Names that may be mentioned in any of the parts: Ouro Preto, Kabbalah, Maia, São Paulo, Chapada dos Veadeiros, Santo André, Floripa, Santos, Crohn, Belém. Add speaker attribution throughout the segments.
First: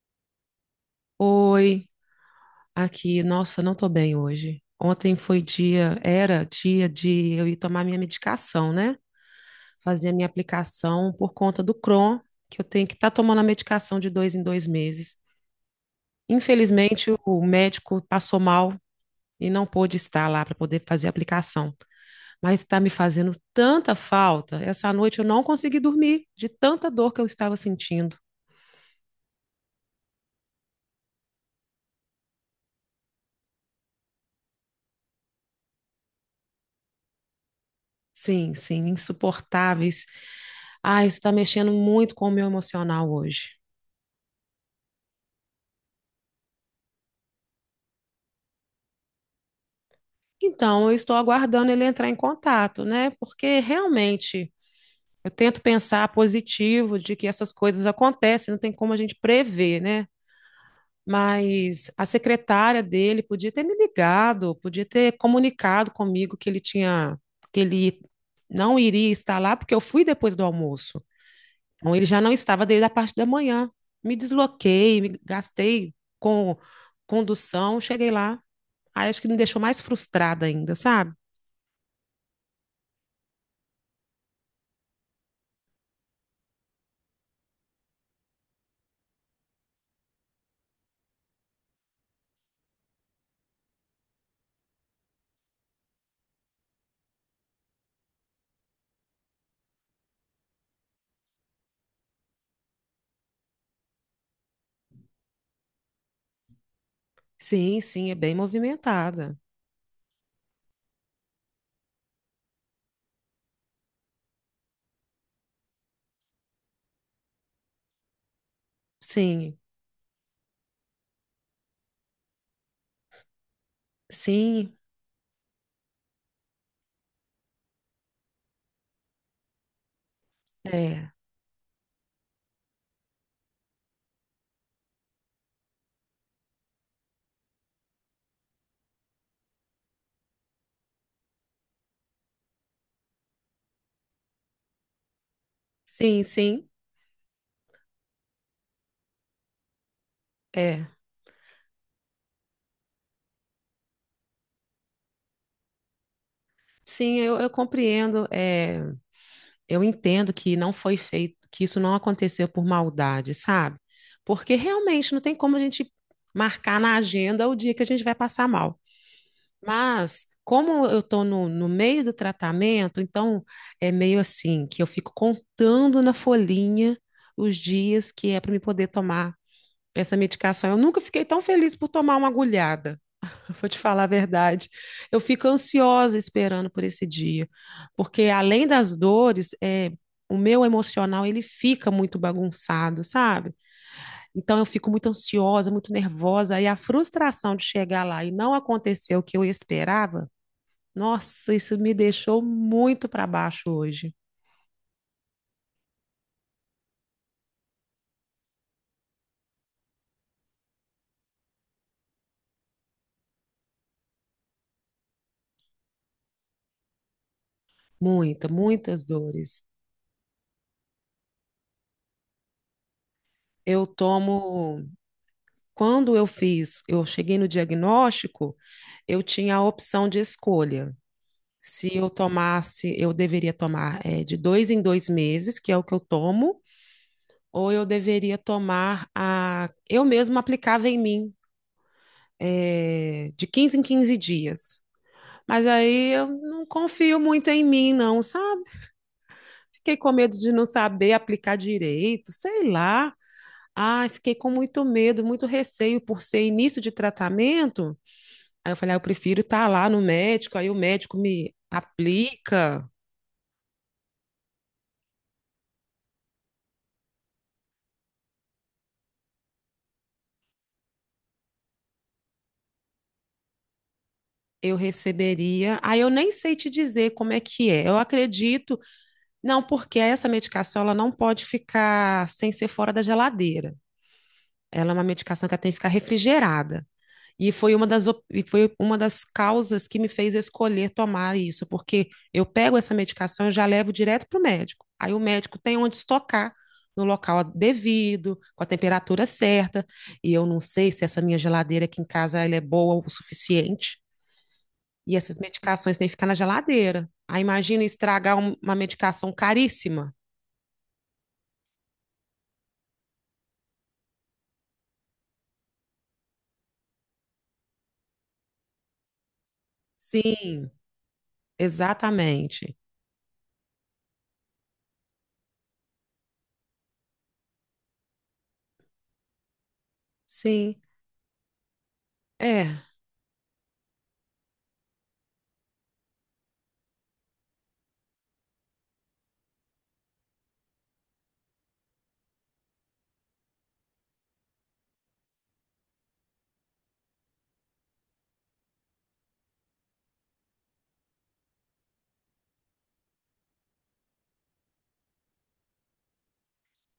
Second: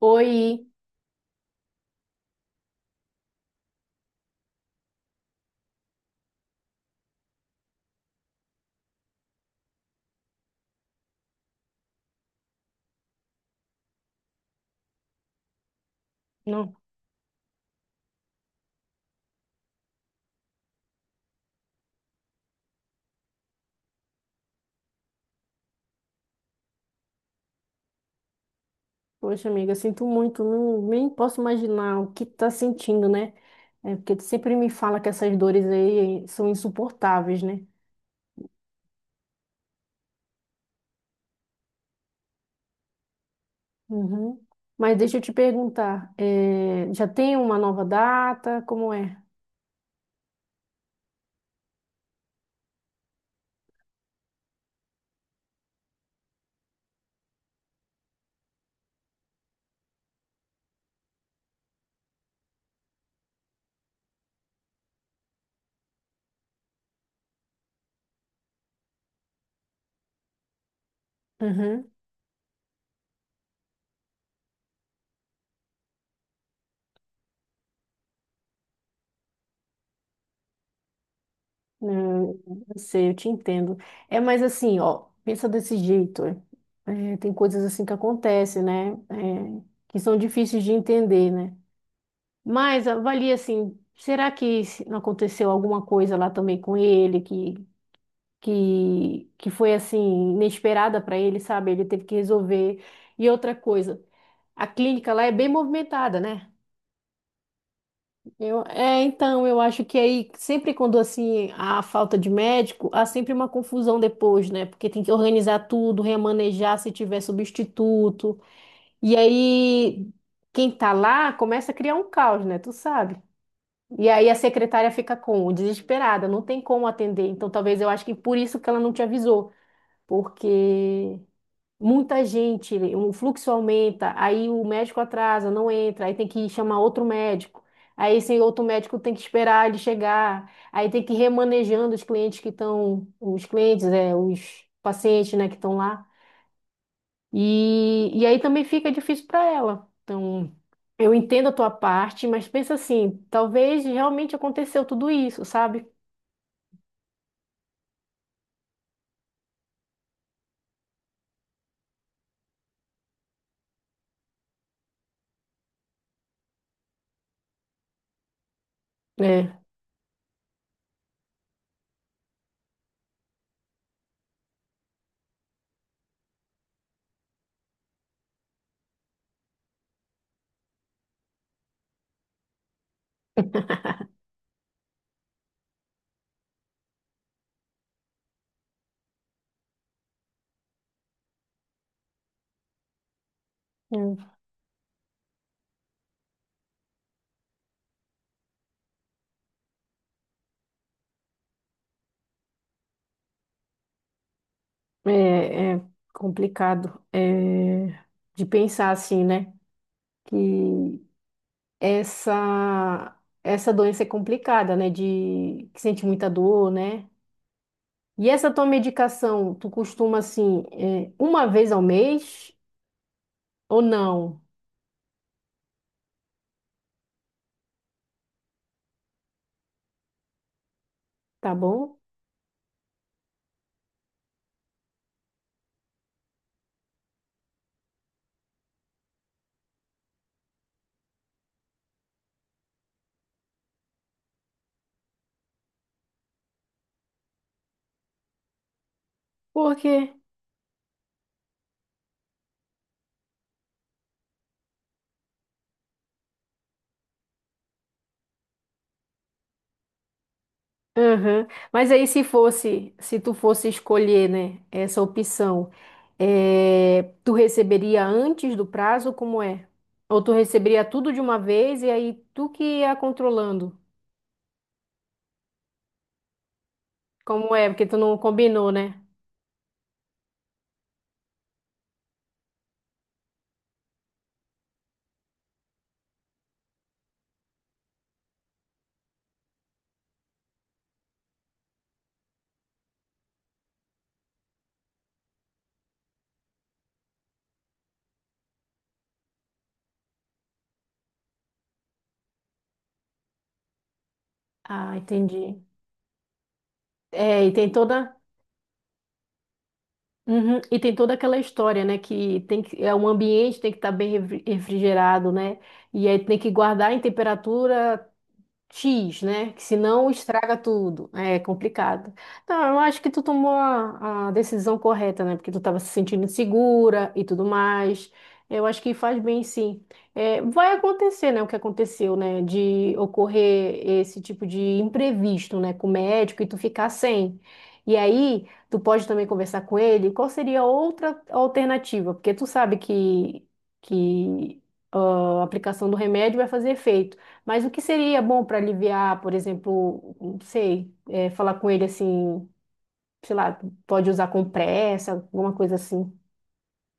Speaker 1: Oi,
Speaker 2: Oi, aqui. Nossa, não tô bem hoje. Ontem era dia de eu ir tomar minha medicação, né? Fazer a minha aplicação por conta do Crohn, que eu tenho que estar tomando a medicação de 2 em 2 meses.
Speaker 1: não,
Speaker 2: Infelizmente, o médico passou mal e não pôde estar lá para poder fazer a aplicação. Mas está me fazendo tanta falta. Essa noite eu não consegui dormir de tanta dor que eu estava sentindo.
Speaker 1: poxa amiga, sinto muito, não, nem posso imaginar o que tá sentindo, né? É porque tu sempre me fala que essas dores aí são insuportáveis, né?
Speaker 2: Sim, sim, insuportáveis. Ah, isso está mexendo muito com o meu emocional hoje.
Speaker 1: Uhum. Mas deixa eu te perguntar, já tem uma nova data? Como é?
Speaker 2: Então, eu estou aguardando ele entrar em contato, né? Porque realmente eu tento pensar positivo de que essas coisas acontecem, não tem como a gente prever, né? Mas a secretária dele podia ter me ligado, podia ter comunicado comigo que ele não iria estar lá, porque eu fui depois do almoço.
Speaker 1: Uhum.
Speaker 2: Então, ele já não estava desde a parte da manhã. Me desloquei, me gastei com condução, cheguei lá. Aí acho que me deixou mais frustrada ainda, sabe?
Speaker 1: Não, eu sei, eu te entendo. É, mas assim, ó, pensa desse jeito. Tem coisas assim que acontecem, né? Que são difíceis de entender, né? Mas avalia assim, será que não aconteceu alguma coisa lá também com ele que foi assim inesperada para ele, sabe? Ele teve que resolver. E outra coisa, a clínica lá é bem movimentada, né?
Speaker 2: Sim, sim, é bem movimentada.
Speaker 1: Então eu acho que aí sempre quando assim há falta de médico, há sempre uma confusão depois, né? Porque tem que organizar tudo, remanejar se tiver substituto. E
Speaker 2: Sim,
Speaker 1: aí quem tá lá começa a criar um caos, né? Tu sabe? E aí a
Speaker 2: sim,
Speaker 1: secretária fica como? Desesperada, não tem como atender. Então talvez eu acho que por isso que ela não te avisou,
Speaker 2: é.
Speaker 1: porque muita gente, o fluxo aumenta, aí o médico atrasa, não entra, aí tem que chamar outro médico. Aí esse outro médico tem que esperar ele chegar, aí tem que ir remanejando os clientes que estão, os clientes, é, os pacientes, né, que estão lá.
Speaker 2: Sim, sim,
Speaker 1: E aí também fica difícil para ela. Então,
Speaker 2: é.
Speaker 1: eu entendo a tua parte, mas pensa assim, talvez realmente aconteceu tudo isso, sabe?
Speaker 2: Sim, eu compreendo. É, eu entendo que não foi feito, que isso não aconteceu por maldade, sabe? Porque realmente não tem como a gente marcar na agenda o dia que a gente vai passar mal.
Speaker 1: É,
Speaker 2: Mas, como eu estou no meio do tratamento, então é meio assim que eu fico contando na folhinha os dias que é para me poder tomar essa medicação. Eu nunca fiquei tão feliz por tomar uma agulhada, vou te falar a verdade. Eu fico ansiosa esperando por esse dia, porque além das dores, o meu emocional ele fica muito bagunçado, sabe? Então eu fico muito ansiosa, muito nervosa, e a frustração de chegar lá e não acontecer o que eu esperava. Nossa, isso me deixou muito para baixo hoje.
Speaker 1: é complicado, de pensar assim, né? Que essa essa doença é complicada, né? De que sente muita dor, né? E
Speaker 2: Muita,
Speaker 1: essa tua
Speaker 2: muitas
Speaker 1: medicação,
Speaker 2: dores.
Speaker 1: tu costuma assim, uma vez ao mês ou
Speaker 2: Eu
Speaker 1: não?
Speaker 2: tomo. Quando eu fiz, eu cheguei no diagnóstico, eu tinha a opção de escolha.
Speaker 1: Tá
Speaker 2: Se
Speaker 1: bom?
Speaker 2: eu tomasse, eu deveria tomar de 2 em 2 meses, que é o que eu tomo, ou eu deveria tomar a. Eu mesma aplicava em mim, de 15 em 15 dias. Mas aí eu não confio muito em mim, não, sabe? Fiquei com
Speaker 1: Porque
Speaker 2: medo de não saber aplicar direito, sei lá. Ai, fiquei com muito medo, muito receio por ser início de tratamento. Aí eu falei, ah, eu prefiro estar lá no médico, aí o médico
Speaker 1: Aham.
Speaker 2: me
Speaker 1: Mas aí se
Speaker 2: aplica,
Speaker 1: fosse, se tu fosse escolher, né, essa opção, tu receberia antes do prazo, como é? Ou tu receberia tudo de uma vez e aí tu que ia controlando?
Speaker 2: eu receberia. Aí eu nem sei te dizer como é
Speaker 1: Como é?
Speaker 2: que
Speaker 1: Porque
Speaker 2: é.
Speaker 1: tu
Speaker 2: Eu
Speaker 1: não combinou,
Speaker 2: acredito,
Speaker 1: né?
Speaker 2: não, porque essa medicação ela não pode ficar sem ser fora da geladeira. Ela é uma medicação que ela tem que ficar refrigerada. E foi uma das causas que me fez escolher tomar isso, porque eu pego essa medicação e já levo direto para o médico. Aí o médico tem onde estocar no local devido, com a temperatura certa. E eu não sei se essa minha geladeira aqui em casa ela é boa o suficiente.
Speaker 1: Ah,
Speaker 2: E essas
Speaker 1: entendi.
Speaker 2: medicações têm que ficar na geladeira. Aí
Speaker 1: É, e tem
Speaker 2: imagina
Speaker 1: toda,
Speaker 2: estragar uma medicação caríssima.
Speaker 1: Uhum. E tem toda aquela história, né, que tem que é um ambiente tem que estar bem refrigerado, né? E aí tem que guardar em temperatura X, né? Que senão estraga
Speaker 2: Sim,
Speaker 1: tudo. É complicado. Não,
Speaker 2: exatamente.
Speaker 1: eu acho que tu tomou a decisão correta, né? Porque tu estava se sentindo insegura e tudo mais. Eu acho que faz bem, sim. É, vai
Speaker 2: Sim,
Speaker 1: acontecer, né? O que aconteceu, né?
Speaker 2: é.
Speaker 1: De ocorrer esse tipo de imprevisto, né? Com o médico e tu ficar sem. E aí, tu pode também conversar com ele. Qual seria outra alternativa? Porque tu sabe que ah, a aplicação do remédio vai fazer efeito. Mas o que seria bom para aliviar, por exemplo, não sei, é, falar com ele assim, sei lá, pode usar compressa, alguma coisa assim.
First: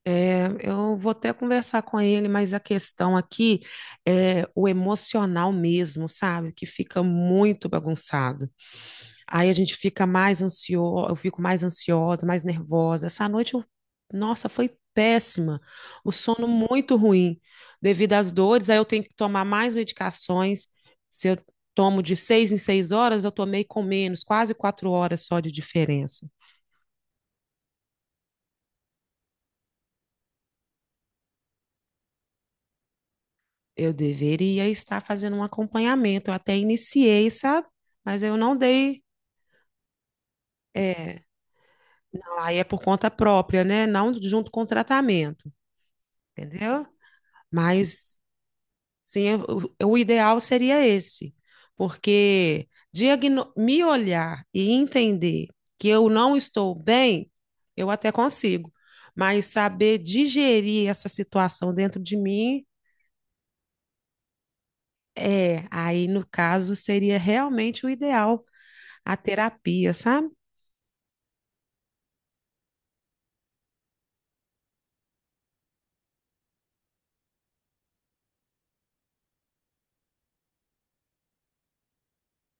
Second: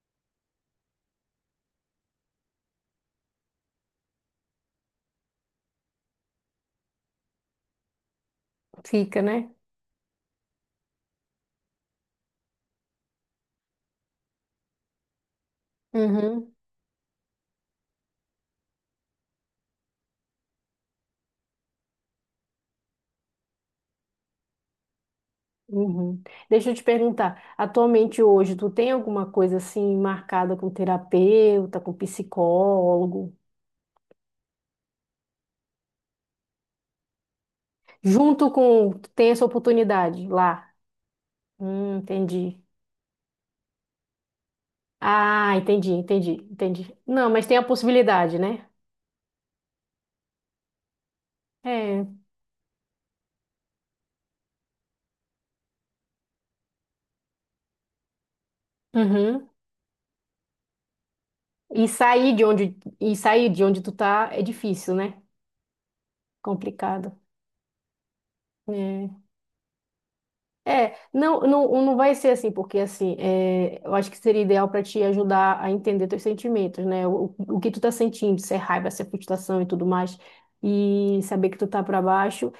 Speaker 2: É, eu vou até conversar com ele, mas a questão aqui é o emocional mesmo, sabe? Que fica muito bagunçado.
Speaker 1: Fica,
Speaker 2: Aí
Speaker 1: né?
Speaker 2: a gente fica mais ansioso, eu fico mais ansiosa, mais nervosa. Essa noite, nossa, foi péssima. O sono
Speaker 1: Uhum,
Speaker 2: muito ruim. Devido às dores, aí eu tenho que tomar mais medicações. Se eu tomo de 6 em 6 horas, eu tomei com menos, quase 4 horas só de
Speaker 1: uhum.
Speaker 2: diferença.
Speaker 1: Deixa eu te perguntar, atualmente hoje, tu tem alguma coisa assim marcada com terapeuta, com psicólogo?
Speaker 2: Eu deveria estar fazendo um acompanhamento. Eu até iniciei, sabe? Mas eu
Speaker 1: Junto
Speaker 2: não
Speaker 1: com,
Speaker 2: dei.
Speaker 1: tu tem essa oportunidade lá.
Speaker 2: É, não, aí
Speaker 1: Entendi.
Speaker 2: é por conta própria, né? Não junto com o tratamento,
Speaker 1: Ah,
Speaker 2: entendeu?
Speaker 1: entendi. Não, mas tem a
Speaker 2: Mas
Speaker 1: possibilidade, né?
Speaker 2: sim, o ideal seria esse,
Speaker 1: É.
Speaker 2: porque me olhar e entender que eu não estou bem, eu até consigo. Mas
Speaker 1: Uhum.
Speaker 2: saber digerir essa situação
Speaker 1: E
Speaker 2: dentro de
Speaker 1: sair de
Speaker 2: mim,
Speaker 1: onde, e sair de onde tu tá é difícil, né?
Speaker 2: aí no caso seria
Speaker 1: Complicado.
Speaker 2: realmente o ideal. A
Speaker 1: É.
Speaker 2: terapia, sabe?
Speaker 1: Não vai ser assim, porque assim, é, eu acho que seria ideal para te ajudar a entender teus sentimentos, né? O que tu tá sentindo, se é raiva, se é frustração e tudo mais, e saber que tu tá para baixo,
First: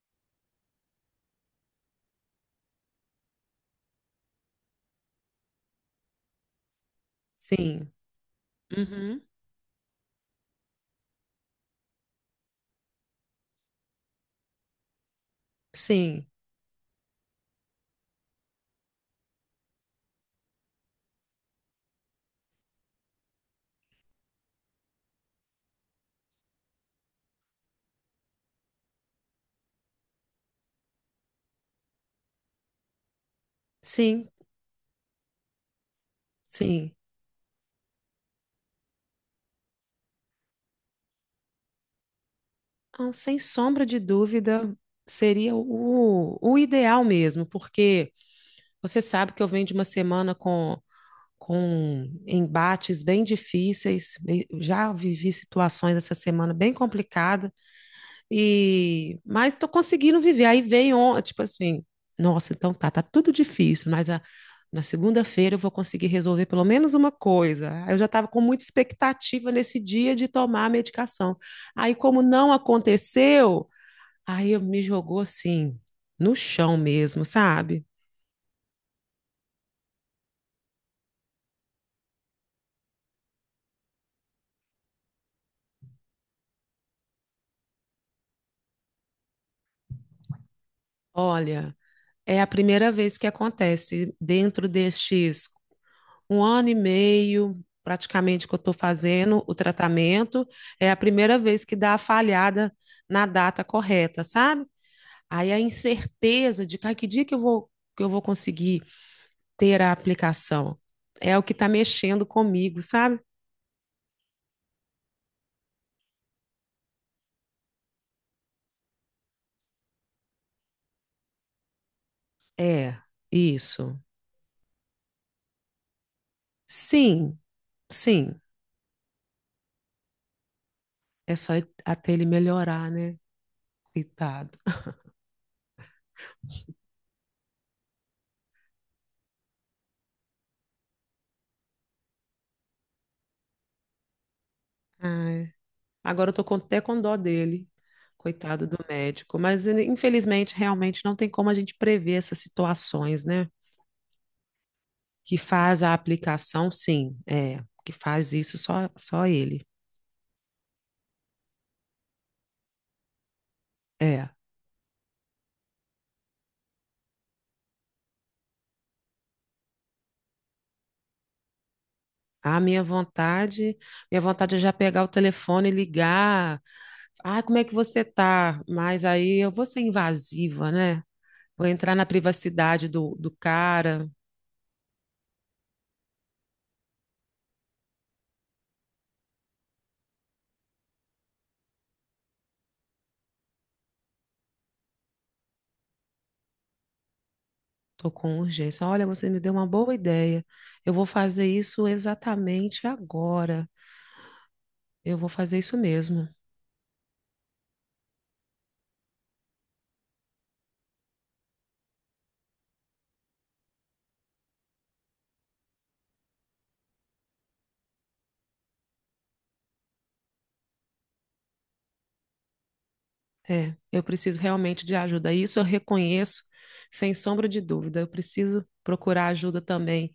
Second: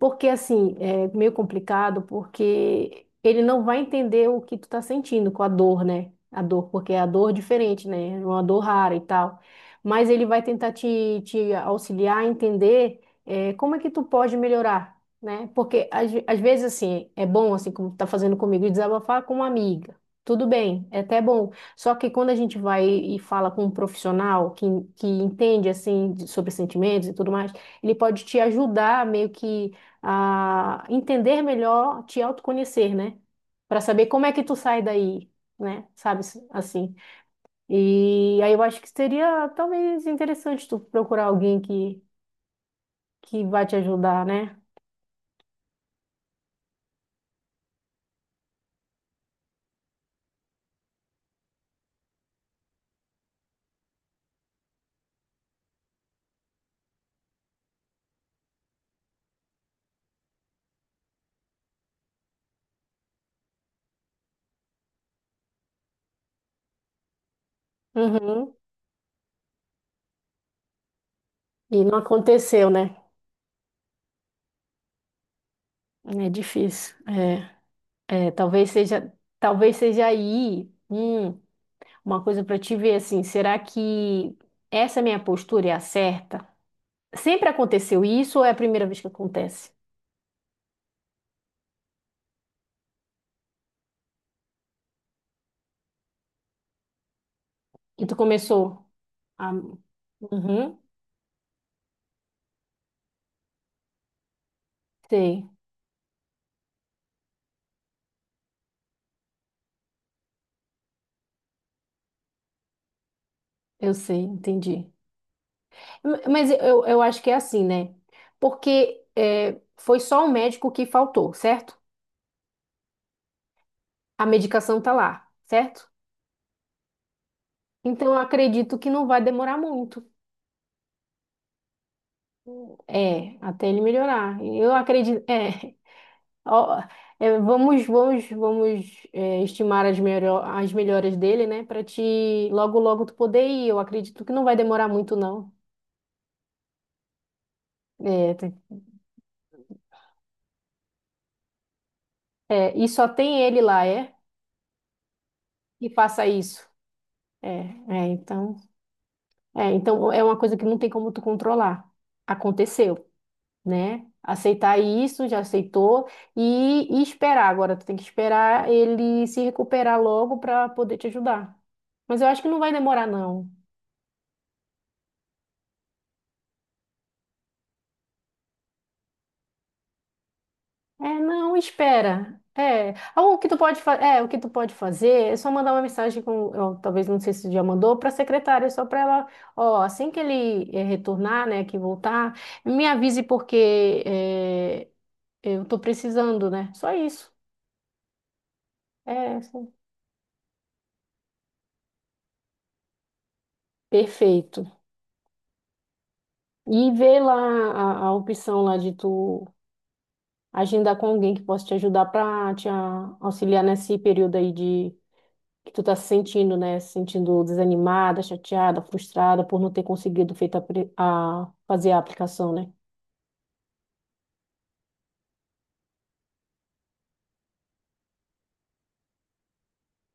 Speaker 1: porque assim, é meio complicado, porque ele não vai entender o que tu tá sentindo com a dor, né? A dor, porque é a dor diferente,
Speaker 2: Sim.
Speaker 1: né? É uma dor rara e
Speaker 2: Uhum.
Speaker 1: tal. Mas ele vai tentar te auxiliar a entender, é, como é que tu pode melhorar, né? Porque
Speaker 2: Sim.
Speaker 1: às vezes assim, é bom assim como tá fazendo comigo, desabafar com uma amiga. Tudo bem, é até bom. Só que quando a gente vai e fala com um profissional que entende assim sobre sentimentos e tudo mais, ele pode te ajudar meio que a entender melhor, te autoconhecer, né? Para saber como
Speaker 2: Sim.
Speaker 1: é que tu sai daí, né? Sabe assim.
Speaker 2: Sim.
Speaker 1: E aí eu acho que seria talvez interessante tu procurar alguém que
Speaker 2: Então, sem
Speaker 1: que vai te
Speaker 2: sombra de
Speaker 1: ajudar, né?
Speaker 2: dúvida, seria o ideal mesmo, porque você sabe que eu venho de uma semana com embates bem difíceis, e já vivi situações essa semana bem complicada, mas tô conseguindo viver. Aí veio, tipo assim, nossa, então tá tudo difícil, mas na segunda-feira eu vou conseguir resolver pelo menos uma coisa. Aí eu já estava com
Speaker 1: Uhum.
Speaker 2: muita expectativa nesse dia de tomar a medicação.
Speaker 1: E
Speaker 2: Aí,
Speaker 1: não
Speaker 2: como não
Speaker 1: aconteceu, né?
Speaker 2: aconteceu, aí eu me jogou assim,
Speaker 1: É
Speaker 2: no chão
Speaker 1: difícil.
Speaker 2: mesmo, sabe?
Speaker 1: É, talvez seja, talvez seja aí, uma coisa para te ver assim, será que essa minha postura é a certa? Sempre aconteceu isso ou é a primeira vez que acontece?
Speaker 2: Olha, é a primeira vez que acontece dentro destes um ano e meio,
Speaker 1: E tu
Speaker 2: praticamente, que eu estou
Speaker 1: começou
Speaker 2: fazendo
Speaker 1: a...
Speaker 2: o tratamento.
Speaker 1: Uhum,
Speaker 2: É a primeira vez que dá a falhada na data correta, sabe?
Speaker 1: sei,
Speaker 2: Aí a incerteza de cara, que dia que eu vou conseguir ter a aplicação é o que está mexendo comigo, sabe?
Speaker 1: eu sei, entendi. Mas eu acho que é assim, né? Porque é, foi só o médico que faltou, certo?
Speaker 2: É, isso.
Speaker 1: A medicação tá lá, certo?
Speaker 2: Sim,
Speaker 1: Então eu
Speaker 2: sim.
Speaker 1: acredito que não vai demorar muito.
Speaker 2: É só até ele melhorar, né?
Speaker 1: É, até ele melhorar.
Speaker 2: Coitado.
Speaker 1: Eu acredito. É, ó, é, vamos estimar as melhoras dele, né? Para te logo, logo tu poder ir. Eu acredito que não vai demorar muito, não.
Speaker 2: Ai. Agora eu tô até com dó dele,
Speaker 1: É, tem-
Speaker 2: coitado do médico. Mas ele, infelizmente, realmente não tem como a gente prever essas
Speaker 1: é, e só
Speaker 2: situações,
Speaker 1: tem
Speaker 2: né?
Speaker 1: ele lá, é?
Speaker 2: Que faz
Speaker 1: E
Speaker 2: a
Speaker 1: faça isso.
Speaker 2: aplicação, sim, é.
Speaker 1: É,
Speaker 2: Que
Speaker 1: é,
Speaker 2: faz
Speaker 1: então.
Speaker 2: isso só ele.
Speaker 1: Então é uma coisa que não tem como tu controlar. Aconteceu. Né?
Speaker 2: É.
Speaker 1: Aceitar isso, já aceitou, e esperar. Agora, tu tem que esperar ele se recuperar logo para poder te ajudar. Mas eu acho que não
Speaker 2: A
Speaker 1: vai
Speaker 2: minha
Speaker 1: demorar, não.
Speaker 2: vontade, minha vontade é já pegar o telefone e ligar. Ah, como é que você tá? Mas aí eu vou ser invasiva, né?
Speaker 1: É, não,
Speaker 2: Vou entrar na
Speaker 1: espera.
Speaker 2: privacidade
Speaker 1: É,
Speaker 2: do,
Speaker 1: ah,
Speaker 2: do
Speaker 1: o que tu pode
Speaker 2: cara.
Speaker 1: o que tu pode fazer é só mandar uma mensagem com, ó, talvez não sei se tu já mandou, para a secretária, só para ela, ó, assim que ele retornar, né, que voltar, me avise porque eu tô precisando, né? Só isso.
Speaker 2: Tô com urgência. Olha, você
Speaker 1: É,
Speaker 2: me deu uma
Speaker 1: assim.
Speaker 2: boa ideia. Eu vou fazer isso exatamente agora.
Speaker 1: Perfeito.
Speaker 2: Eu vou fazer isso mesmo.
Speaker 1: E ver lá a opção lá de tu agendar com alguém que possa te ajudar para te auxiliar nesse período aí de que tu tá se sentindo, né? Se sentindo desanimada, chateada, frustrada por não ter conseguido feita a, pre- a- fazer a aplicação, né?
Speaker 2: É, eu preciso realmente de ajuda. Isso eu reconheço, sem sombra de dúvida. Eu preciso procurar ajuda também,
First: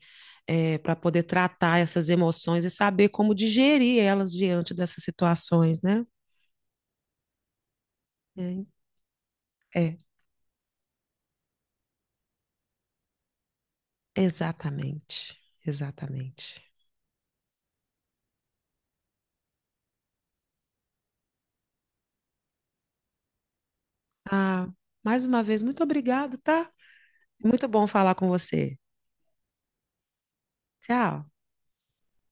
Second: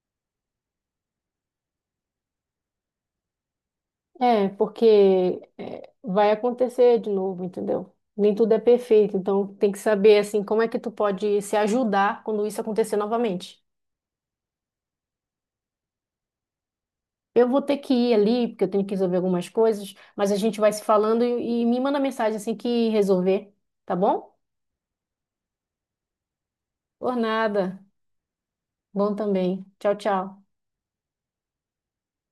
Speaker 2: para poder tratar essas emoções e saber como digerir elas
Speaker 1: É,
Speaker 2: diante dessas
Speaker 1: porque
Speaker 2: situações,
Speaker 1: é,
Speaker 2: né?
Speaker 1: vai acontecer de novo, entendeu? Nem tudo é
Speaker 2: É,
Speaker 1: perfeito, então tem que
Speaker 2: é,
Speaker 1: saber assim como é que tu pode se ajudar quando isso acontecer novamente.
Speaker 2: exatamente. Exatamente.
Speaker 1: Eu vou ter que ir ali, porque eu tenho que resolver algumas coisas, mas a gente vai se falando e me manda mensagem assim que resolver, tá bom?
Speaker 2: Ah, mais uma vez, muito obrigado, tá?
Speaker 1: Por
Speaker 2: Muito
Speaker 1: nada.
Speaker 2: bom falar com você.
Speaker 1: Bom também. Tchau, tchau.
Speaker 2: Tchau.